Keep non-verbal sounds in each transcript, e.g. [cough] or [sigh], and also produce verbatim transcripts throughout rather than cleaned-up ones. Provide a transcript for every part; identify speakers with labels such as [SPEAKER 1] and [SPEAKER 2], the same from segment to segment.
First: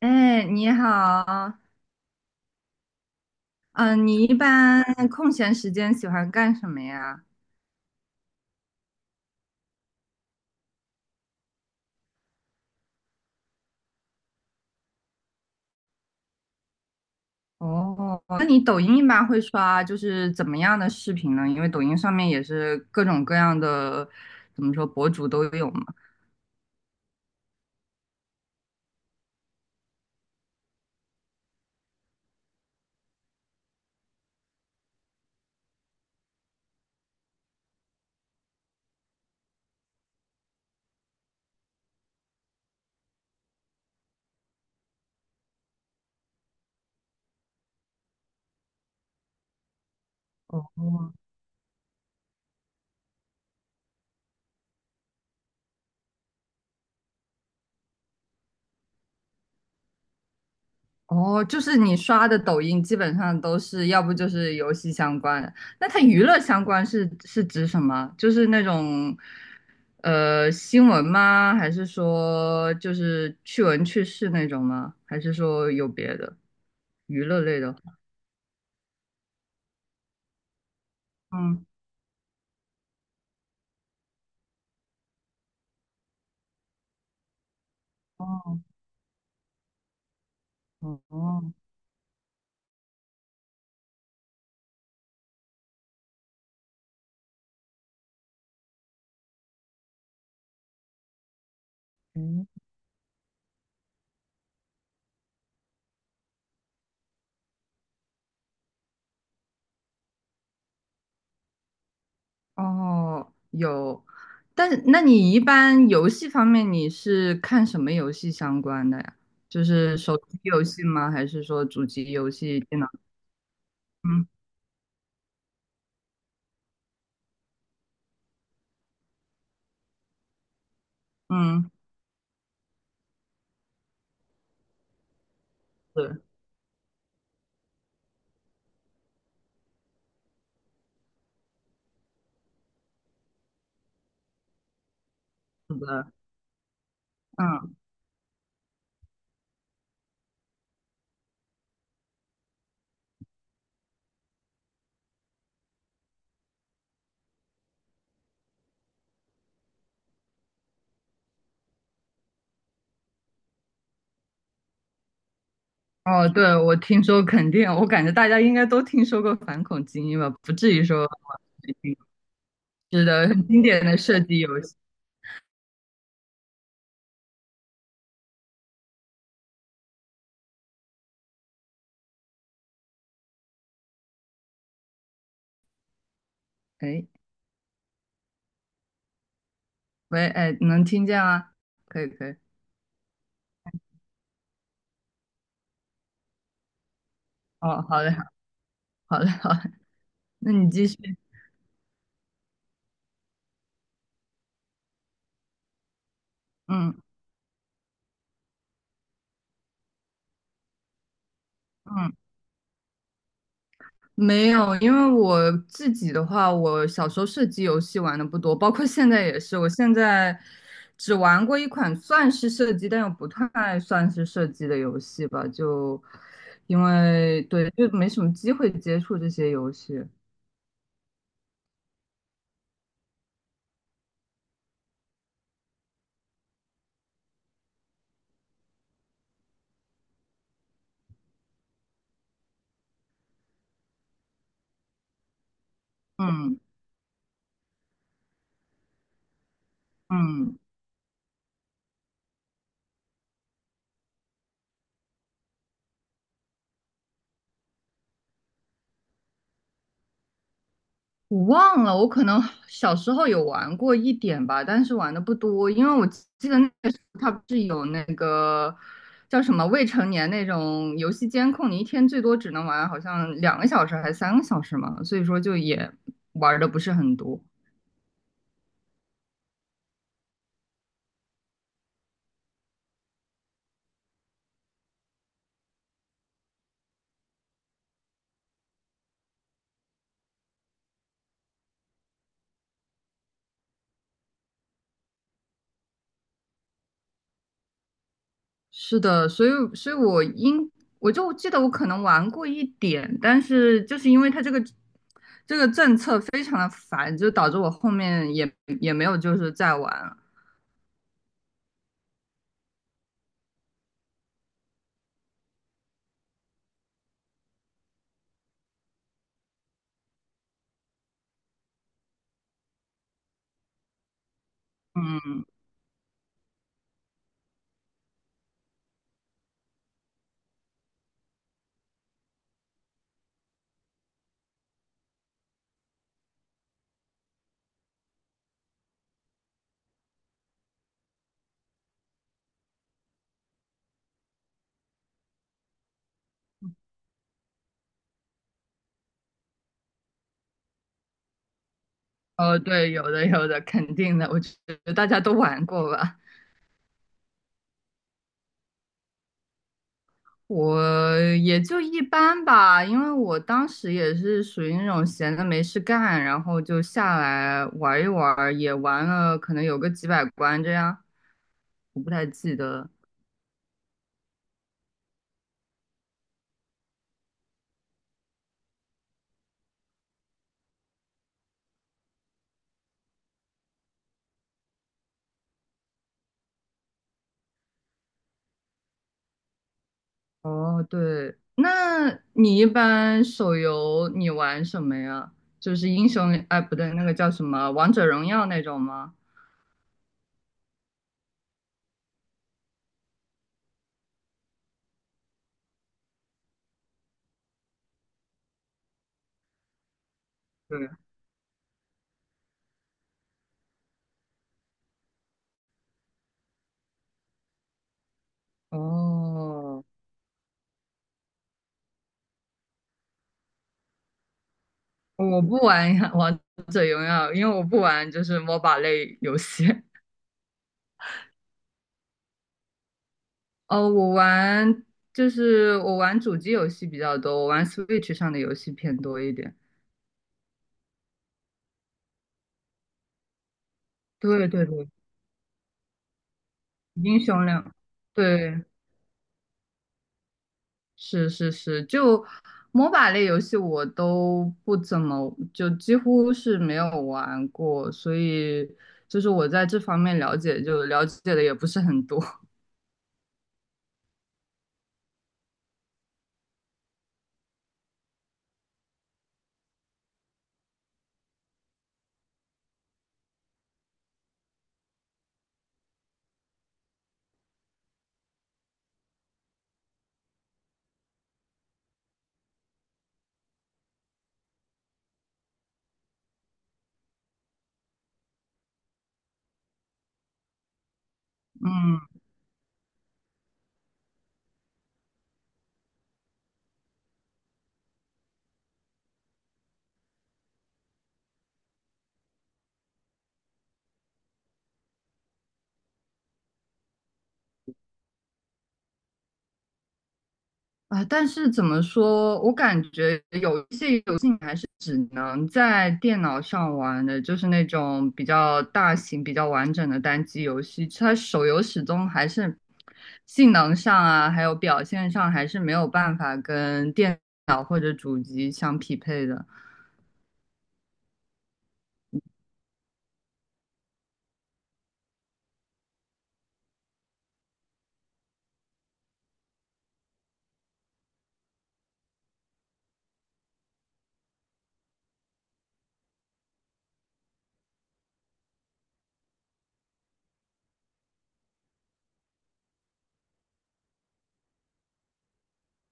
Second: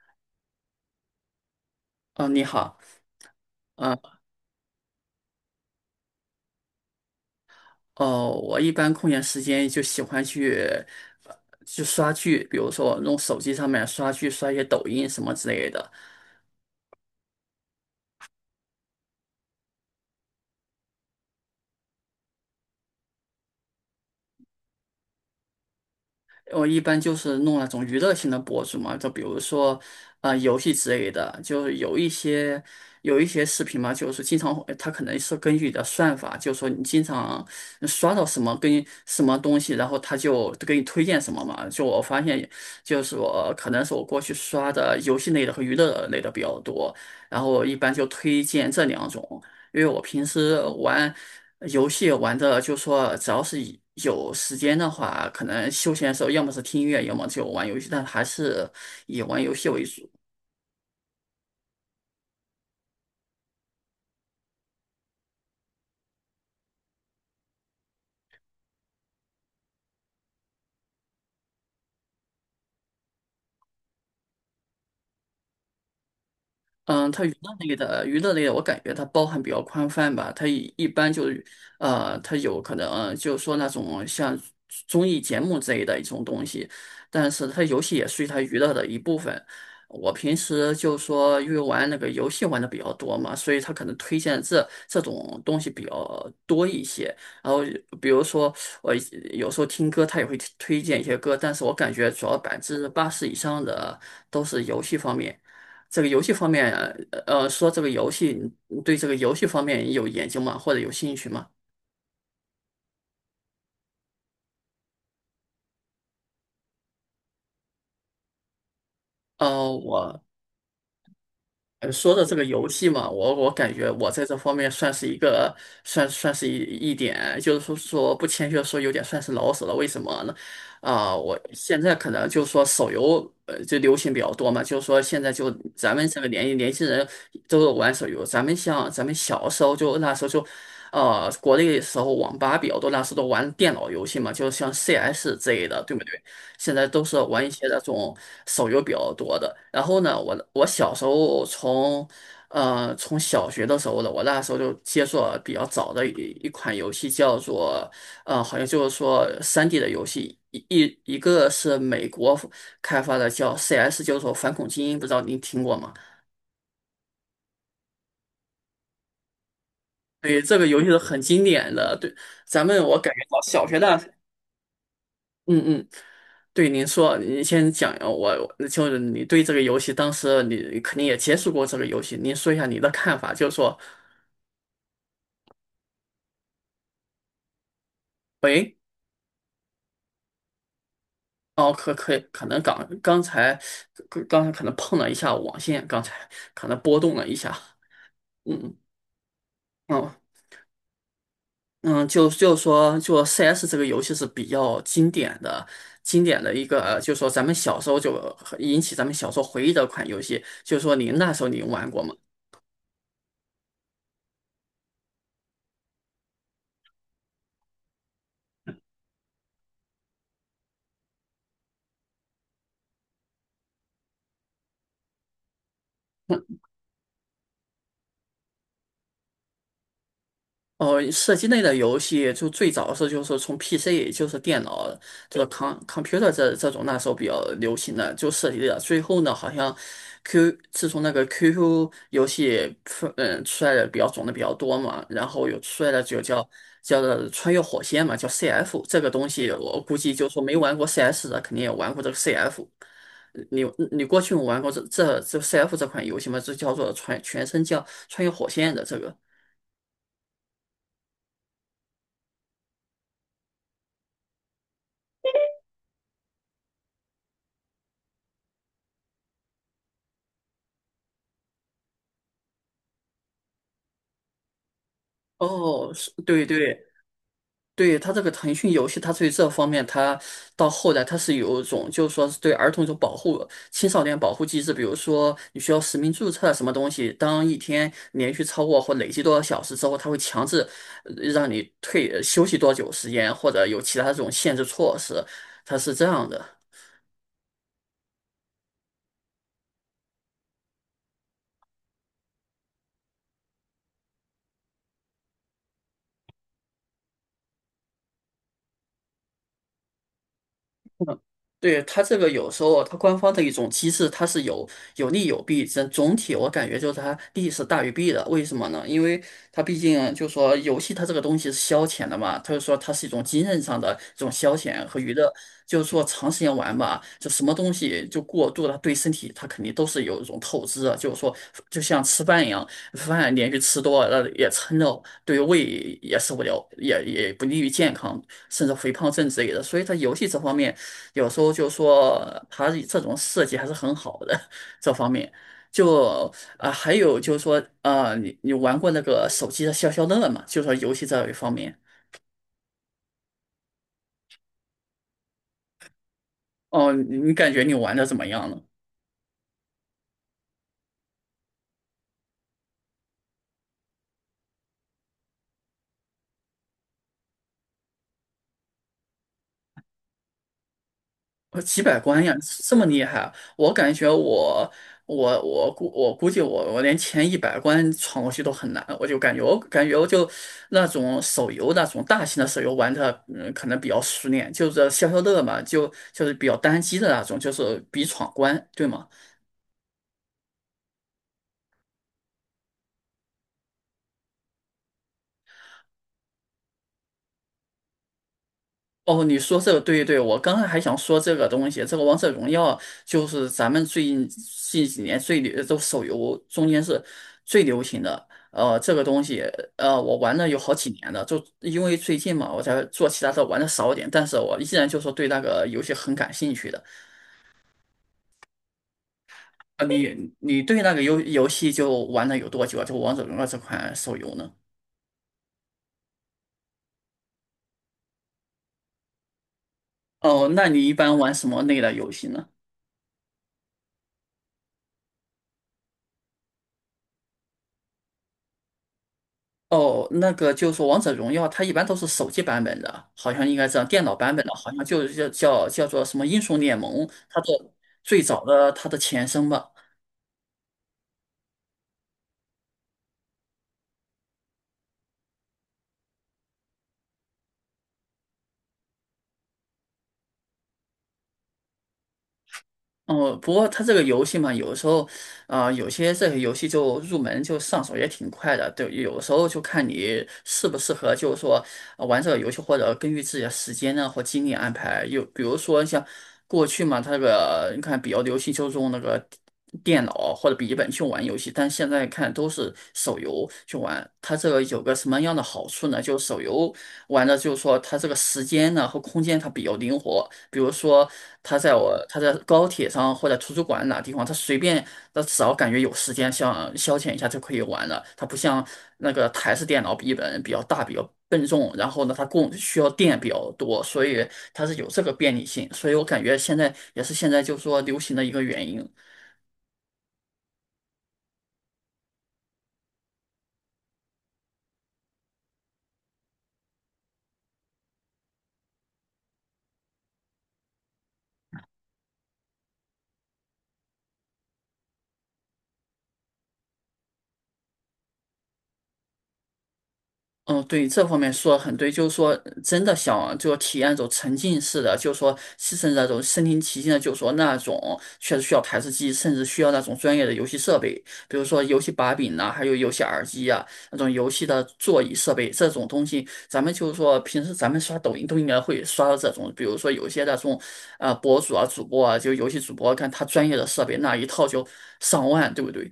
[SPEAKER 1] 哎，你好。
[SPEAKER 2] 哦，你好。呃，
[SPEAKER 1] 嗯、你一般空闲时间喜欢干什么呀？
[SPEAKER 2] 哦，我一般空闲时间就喜欢去，呃去刷剧，比如说我用手机上面刷剧，刷一些抖音什么之类的。
[SPEAKER 1] 哦，那你抖音一般会刷就是怎么样的视频呢？因为抖音上面也是各种各样的，怎么说，博主都有嘛。
[SPEAKER 2] 我一般就是弄那种娱乐性的博主嘛，就比如说，啊，游戏之类的，就是有一些有一些视频嘛，就是经常会它可能是根据你的算法，就是说你经常刷到什么跟什么东西，然后它就给你推荐什么嘛。就我发现，就是我可能是我过去刷的游戏类的和娱乐类的比较多，然后我一般就推荐这两种。因为我平时玩
[SPEAKER 1] 哦。
[SPEAKER 2] 呃游戏玩的，就说只要是以有时间的话，可能休闲的时候，要么是听音乐，要么就玩游戏，但还是以玩游戏为主。
[SPEAKER 1] 哦，就是你刷的抖音基本上都是，要不就是游戏相关的。那它娱乐相关是是指什么？就是那种呃新闻吗？还是说就是趣闻趣事那种吗？还是说有别的
[SPEAKER 2] 嗯，
[SPEAKER 1] 娱
[SPEAKER 2] 它娱
[SPEAKER 1] 乐
[SPEAKER 2] 乐
[SPEAKER 1] 类
[SPEAKER 2] 类
[SPEAKER 1] 的？
[SPEAKER 2] 的娱乐类的，我感觉它包含比较宽泛吧。它一一般就是，
[SPEAKER 1] 嗯。
[SPEAKER 2] 呃，它有可能呃就是说那种像综艺节目之类的一种东西，但是它游戏也属于它
[SPEAKER 1] 哦。
[SPEAKER 2] 娱乐的一部分。我平时就说因
[SPEAKER 1] 哦。
[SPEAKER 2] 为玩那个游戏玩的比较多嘛，所以它可能推荐这这种东西比较多一些。然后比如说我有时候听歌，它也会推荐一些歌，但是我感觉主要
[SPEAKER 1] 嗯。
[SPEAKER 2] 百分之八十以上的都是游戏方面。这个游戏方面，呃，呃说这个游戏，你对这个游戏方面有研究吗？或者有兴趣吗？
[SPEAKER 1] 哦，有。但是那你一般游戏方面你是看什么游戏相关的呀？就
[SPEAKER 2] 呃，
[SPEAKER 1] 是手
[SPEAKER 2] 我
[SPEAKER 1] 机游戏吗？还是说主
[SPEAKER 2] 呃，
[SPEAKER 1] 机
[SPEAKER 2] 说到
[SPEAKER 1] 游
[SPEAKER 2] 这个
[SPEAKER 1] 戏、
[SPEAKER 2] 游
[SPEAKER 1] 电
[SPEAKER 2] 戏
[SPEAKER 1] 脑？
[SPEAKER 2] 嘛，我我感觉我在
[SPEAKER 1] 嗯
[SPEAKER 2] 这方面算是一个算算是一一点，就是说说不谦虚地说，有点算是老手了。为什么呢？啊、我
[SPEAKER 1] 嗯，
[SPEAKER 2] 现在可能就是说手游呃就流行比较多嘛，就是说现在就咱们这
[SPEAKER 1] 是
[SPEAKER 2] 个年年轻人都有玩手游，咱们像咱们小时候就那时候就。呃，国内的时候网吧比较多，那时候都玩电脑游戏嘛，就像 C S 之类
[SPEAKER 1] 是
[SPEAKER 2] 的，对不
[SPEAKER 1] 的，
[SPEAKER 2] 对？现在都是玩一些
[SPEAKER 1] 嗯。
[SPEAKER 2] 那种手游比较多的。然后呢，我我小时候从，呃，从小学的时候呢，我那时候就接触了比较早的一一款游戏，叫做，呃，好像就是说 三 D 的游戏，一一一个是美国开发的，叫 C S,就是说反恐精英，不知道您听过吗？
[SPEAKER 1] 哦，对，我听说肯定，我感觉大家应该都听说过反恐精英吧，
[SPEAKER 2] 对，
[SPEAKER 1] 不
[SPEAKER 2] 这个
[SPEAKER 1] 至
[SPEAKER 2] 游
[SPEAKER 1] 于
[SPEAKER 2] 戏是
[SPEAKER 1] 说
[SPEAKER 2] 很经
[SPEAKER 1] 没
[SPEAKER 2] 典
[SPEAKER 1] 听
[SPEAKER 2] 的，
[SPEAKER 1] 过。
[SPEAKER 2] 对，咱们我
[SPEAKER 1] 是
[SPEAKER 2] 感觉
[SPEAKER 1] 的，
[SPEAKER 2] 到
[SPEAKER 1] 很经
[SPEAKER 2] 小学
[SPEAKER 1] 典的
[SPEAKER 2] 那。
[SPEAKER 1] 射击游戏。
[SPEAKER 2] 嗯嗯，对，您说，您先讲，呃我就是你对这个游戏，当时你肯定也接触过这个游戏，您说一下你的看法，就是说，
[SPEAKER 1] 哎，
[SPEAKER 2] 喂。
[SPEAKER 1] 喂，哎，能听见吗？
[SPEAKER 2] 哦，可
[SPEAKER 1] 可以
[SPEAKER 2] 可以，
[SPEAKER 1] 可以。
[SPEAKER 2] 可能刚刚才刚刚才可能碰了一下网线，刚才可能波动了一下。
[SPEAKER 1] 哦，好嘞
[SPEAKER 2] 嗯
[SPEAKER 1] 好嘞好嘞。
[SPEAKER 2] 嗯
[SPEAKER 1] 那你继续。
[SPEAKER 2] 嗯，就就说就 C S 这个游戏是比较经典的，经典的一个，
[SPEAKER 1] 嗯
[SPEAKER 2] 呃就说咱们小时候就引起咱们小时候回忆的一款游戏，就是说您那时候您玩过
[SPEAKER 1] 嗯。
[SPEAKER 2] 吗？
[SPEAKER 1] 没有，因为我自己的话，我小时候射击游戏玩的不多，包括现在也是。我现在只玩过一款算是射击，但又不太算是射击的游戏吧，就因为对，就没什么机会接触这些游戏。
[SPEAKER 2] 哦，射击类的游戏就最早是就是从 P C,就是电脑，这个 com computer 这这种那时候比较流行的就涉及的。最后呢，好像 Q 自从那个 Q Q 游戏出嗯出来的比较种的比较多嘛，然后有出来的就叫
[SPEAKER 1] 嗯
[SPEAKER 2] 叫做穿越火线嘛，叫 C F 这个东西，我估计就说没
[SPEAKER 1] 嗯。
[SPEAKER 2] 玩过 CS 的肯定也玩过这个 CF。你你过去有玩过这这这 C F 这款游戏吗？这叫做穿全身叫穿越火线的这个。
[SPEAKER 1] 我忘了，我可能小时候有玩过一点吧，但是玩的不多，因为我记得那个时候它不是有那个叫什么未成年那种游戏监控，你一天最多只能玩好像两个小时还是三个小时嘛，所以说就也
[SPEAKER 2] 哦，是，对
[SPEAKER 1] 玩的
[SPEAKER 2] 对
[SPEAKER 1] 不是很多。
[SPEAKER 2] 对，它这个腾讯游戏，它对这方面，它到后来它是有一种，就是说是对儿童一种保护、青少年保护机制，比如说你需要实名注册啊什么东西，当一天连续超过或累计多少小时之后，它会强制呃让你退呃休息多久时间，或者有其他这种限制措施，它是这样的。
[SPEAKER 1] 是的，所以所以我应我就记得我可能玩过一点，但是就是因为它这个这个政策非常的烦，就导致我后面也也没有就是再玩。
[SPEAKER 2] 嗯，对，它这个有时候它官方的一种机制，它是有有利有弊。整总体我感觉就是它利是大于弊的。为什么呢？因为它毕竟就说游戏它这个东西是消遣的嘛，它就说它是一种精神上的这种消遣和娱乐。
[SPEAKER 1] 嗯。
[SPEAKER 2] 就是说长时间玩吧，就什么东西就过度了，对身体它肯定都是有一种透支的。就是说，就像吃饭一样，饭连续吃多了也撑着，对胃也受不了，也也不利于健康，甚至肥胖症之类的。所以它游戏这方面。有时候就说它这种设计还是很好的，这方面。就啊、呃还有就是说，啊你你玩过那个手机的消消乐吗？就说游戏这一方面。
[SPEAKER 1] 哦，对，有的有的，肯定的，我觉得大家都玩过吧。
[SPEAKER 2] 哦，你你感觉你玩的怎么样呢？
[SPEAKER 1] 我也就一般吧，因为我当时也是属于那种闲的没事干，然后就下来玩一玩儿也玩了可能有个几百关这样，
[SPEAKER 2] 呃，几百
[SPEAKER 1] 我不
[SPEAKER 2] 关
[SPEAKER 1] 太
[SPEAKER 2] 呀，
[SPEAKER 1] 记
[SPEAKER 2] 这
[SPEAKER 1] 得
[SPEAKER 2] 么
[SPEAKER 1] 了。
[SPEAKER 2] 厉害啊我感觉我我我估我估计我我连前一百关闯过去都很难，我就感觉我感觉我就那种手游那种大型的手游玩的，嗯，可能比较熟练，就是消消乐嘛，就就是比较单机的那种，就是比闯关，对吗？
[SPEAKER 1] 哦，对，那你一般手游你玩什么呀？就是英雄联，哎，不对，那个叫什么《王者荣耀》那种吗？
[SPEAKER 2] 哦，你说这个对，对，我刚才还想说这个东西，这个王者荣耀就是咱们最近近几年最流，都手游中间是最流行的。呃，这个东西，呃，我玩了有好几
[SPEAKER 1] 对。
[SPEAKER 2] 年了，就因为最近嘛，我才做其他的玩的少一点，但是我依然就是对那个游戏很感兴趣的。
[SPEAKER 1] 哦，
[SPEAKER 2] 呃，你你对那个游游戏就玩了有多久啊？就王者荣耀这款手游呢？
[SPEAKER 1] 我不玩 [laughs] 王者荣耀，因为我不玩就是 M O B A 类游戏。[laughs]
[SPEAKER 2] 哦，那你一般玩什么类的游戏呢？
[SPEAKER 1] 哦，我玩就是我玩主机游戏比较多，我玩 Switch 上的游戏偏多一点。
[SPEAKER 2] 哦，那个就是说王者荣耀》它一般都是手机版本的，好像应该这样。电脑版本
[SPEAKER 1] 对
[SPEAKER 2] 的，
[SPEAKER 1] 对
[SPEAKER 2] 好像
[SPEAKER 1] 对，
[SPEAKER 2] 就是叫叫叫做什么《英雄联盟》，
[SPEAKER 1] 英
[SPEAKER 2] 它
[SPEAKER 1] 雄联，
[SPEAKER 2] 的最早
[SPEAKER 1] 对，
[SPEAKER 2] 的它的前身吧。
[SPEAKER 1] 是是是，就 M O B A 类游戏我都不怎么，就几乎是没有玩过，所以就是我在这方面了解就了解的也不是很多。[laughs]
[SPEAKER 2] 哦，不过它这个游戏嘛，有的时候，啊、有些这个游戏就入门就上手也挺快的，对，有的时候就看你适不适合，就是说、呃玩这个游戏，或者根据自己的时间呢或精力安排。有比如说像过去嘛，它这个你看比较流行就是用那个电脑或者笔记本去玩游戏，但现在看都是手游去玩。它这个有个什么样的好处呢？就手游玩的就是说它这个时间呢和空间它比较灵活，比如说它在我
[SPEAKER 1] 嗯。
[SPEAKER 2] 它在高铁上或者图书馆哪地方，它随便它只要感觉有时间想消遣一下就可以玩了，它不像那个台式电脑笔记本比较大比较。笨重，然后呢，它供需要电比较多，所以它是有这个便利性，所以我感觉现在也是现在就是说流行的一个原因。
[SPEAKER 1] 啊，但是怎么说，我感觉有一些游只能在电脑上玩的，就是那种比较大型、比较完整的单机游戏。它手游始终还是性能上啊，还有表现上，还是没有办法跟电脑或者主机相匹配的。
[SPEAKER 2] 嗯，对，这方面说得很对，就是说，真的想就体验一种沉浸式的，就是说，牺牲那种身临其境的，就是说那种确实需要台式机，甚至需要那种专业的游戏设备，比如说游戏把柄呐、还有游戏耳机啊，那种游戏的座椅设备这种东西，咱们就是说平时咱们刷抖音都应该会刷到这种，比如说有些那种呃博主啊、主播啊，就游戏主播，看他专业的设备那一套就上万，对不对？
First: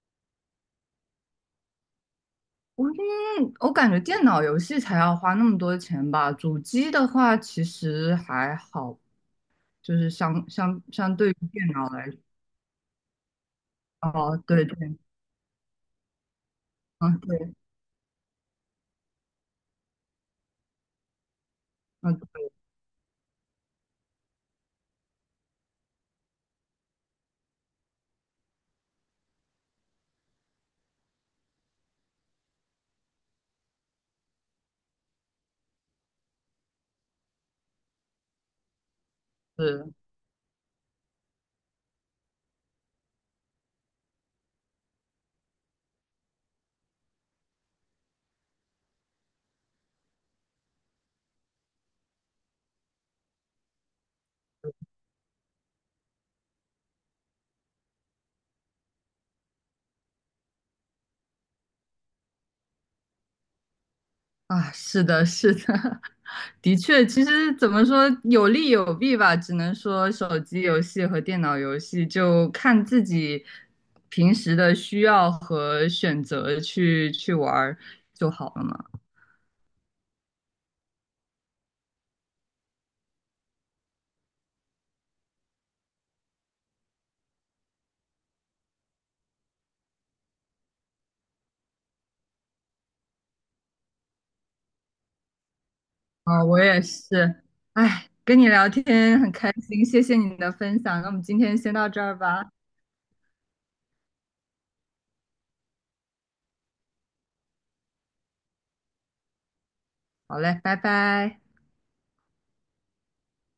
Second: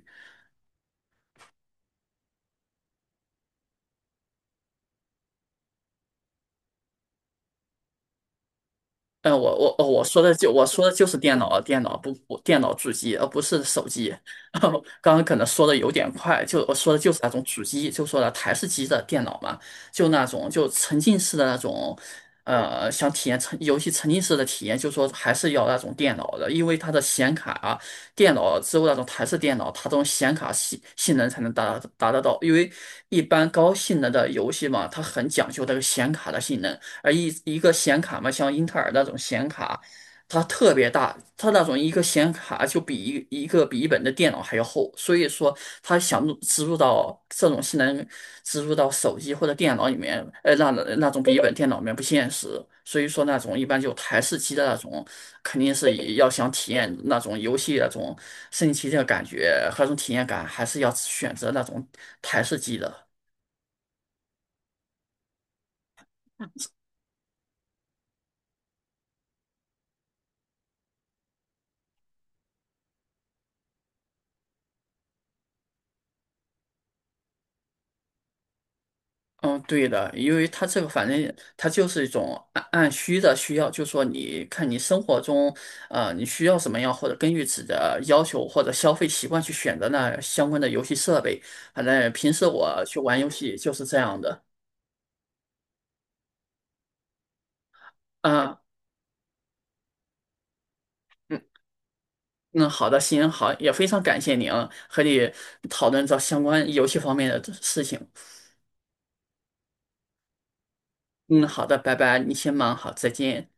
[SPEAKER 1] 我嗯，我感觉电脑游戏才要花那么多钱吧，主机的话其实还好，
[SPEAKER 2] 呃，我我哦，
[SPEAKER 1] 就
[SPEAKER 2] 我
[SPEAKER 1] 是
[SPEAKER 2] 说的
[SPEAKER 1] 相
[SPEAKER 2] 就我
[SPEAKER 1] 相
[SPEAKER 2] 说的就
[SPEAKER 1] 相
[SPEAKER 2] 是
[SPEAKER 1] 对于
[SPEAKER 2] 电脑，
[SPEAKER 1] 电
[SPEAKER 2] 电
[SPEAKER 1] 脑
[SPEAKER 2] 脑
[SPEAKER 1] 来
[SPEAKER 2] 不
[SPEAKER 1] 说。
[SPEAKER 2] 不电脑主机，而不是手机。
[SPEAKER 1] 哦，
[SPEAKER 2] [laughs]
[SPEAKER 1] 对对。
[SPEAKER 2] 刚刚可能说的有点快，就我说的就是
[SPEAKER 1] 嗯
[SPEAKER 2] 那种
[SPEAKER 1] 对。
[SPEAKER 2] 主机，就说了台式机的电脑嘛，就那种就沉浸式的那种。
[SPEAKER 1] 嗯对。
[SPEAKER 2] 呃，想体验沉游戏沉浸式的体验，就说还是要那种电脑的，因为它的显卡啊，电脑之后那种台式电脑，它这种显卡性性能才能达达得到，因为一般高性能的游戏嘛，它很讲究这个显卡的性能。呃一一个显卡嘛，像英特尔那种显卡，
[SPEAKER 1] 是
[SPEAKER 2] 它特别大，它那种一个显卡就比一一个笔记本的电脑还要厚，所以说它想入植入到这种性能植入到手机或者电脑里面，呃那那种笔记本电脑里面不现实，所以说那种一般就台式机的那种，肯定是以要想体验那种游戏那种升级的感觉和那种体验感，还是要选择那种台式机的。
[SPEAKER 1] 啊，是的，是的，[laughs] 的确，其实怎么说有利有弊吧，只能说手机游戏和电脑游戏就看自己平时的需要和选择去去玩儿就好了嘛。
[SPEAKER 2] 嗯，对的，因为它这个反正它就是一种按按需的需要，就说你看你生活中，呃，你需要什么样，或者根据自己的要求或者消费习惯去选择那相关的游戏设备。反正平时我去玩游戏就是这样的。
[SPEAKER 1] 啊，我也是。哎，跟你
[SPEAKER 2] 啊，
[SPEAKER 1] 聊天很开心，谢谢你的分享，那我们今
[SPEAKER 2] 嗯
[SPEAKER 1] 天先到这儿吧。
[SPEAKER 2] 嗯，好的，行，好，也非常感谢您和你讨论这相关游戏方面的事情。
[SPEAKER 1] 好嘞，拜拜。
[SPEAKER 2] 嗯，好的，拜拜，你先忙好，再见。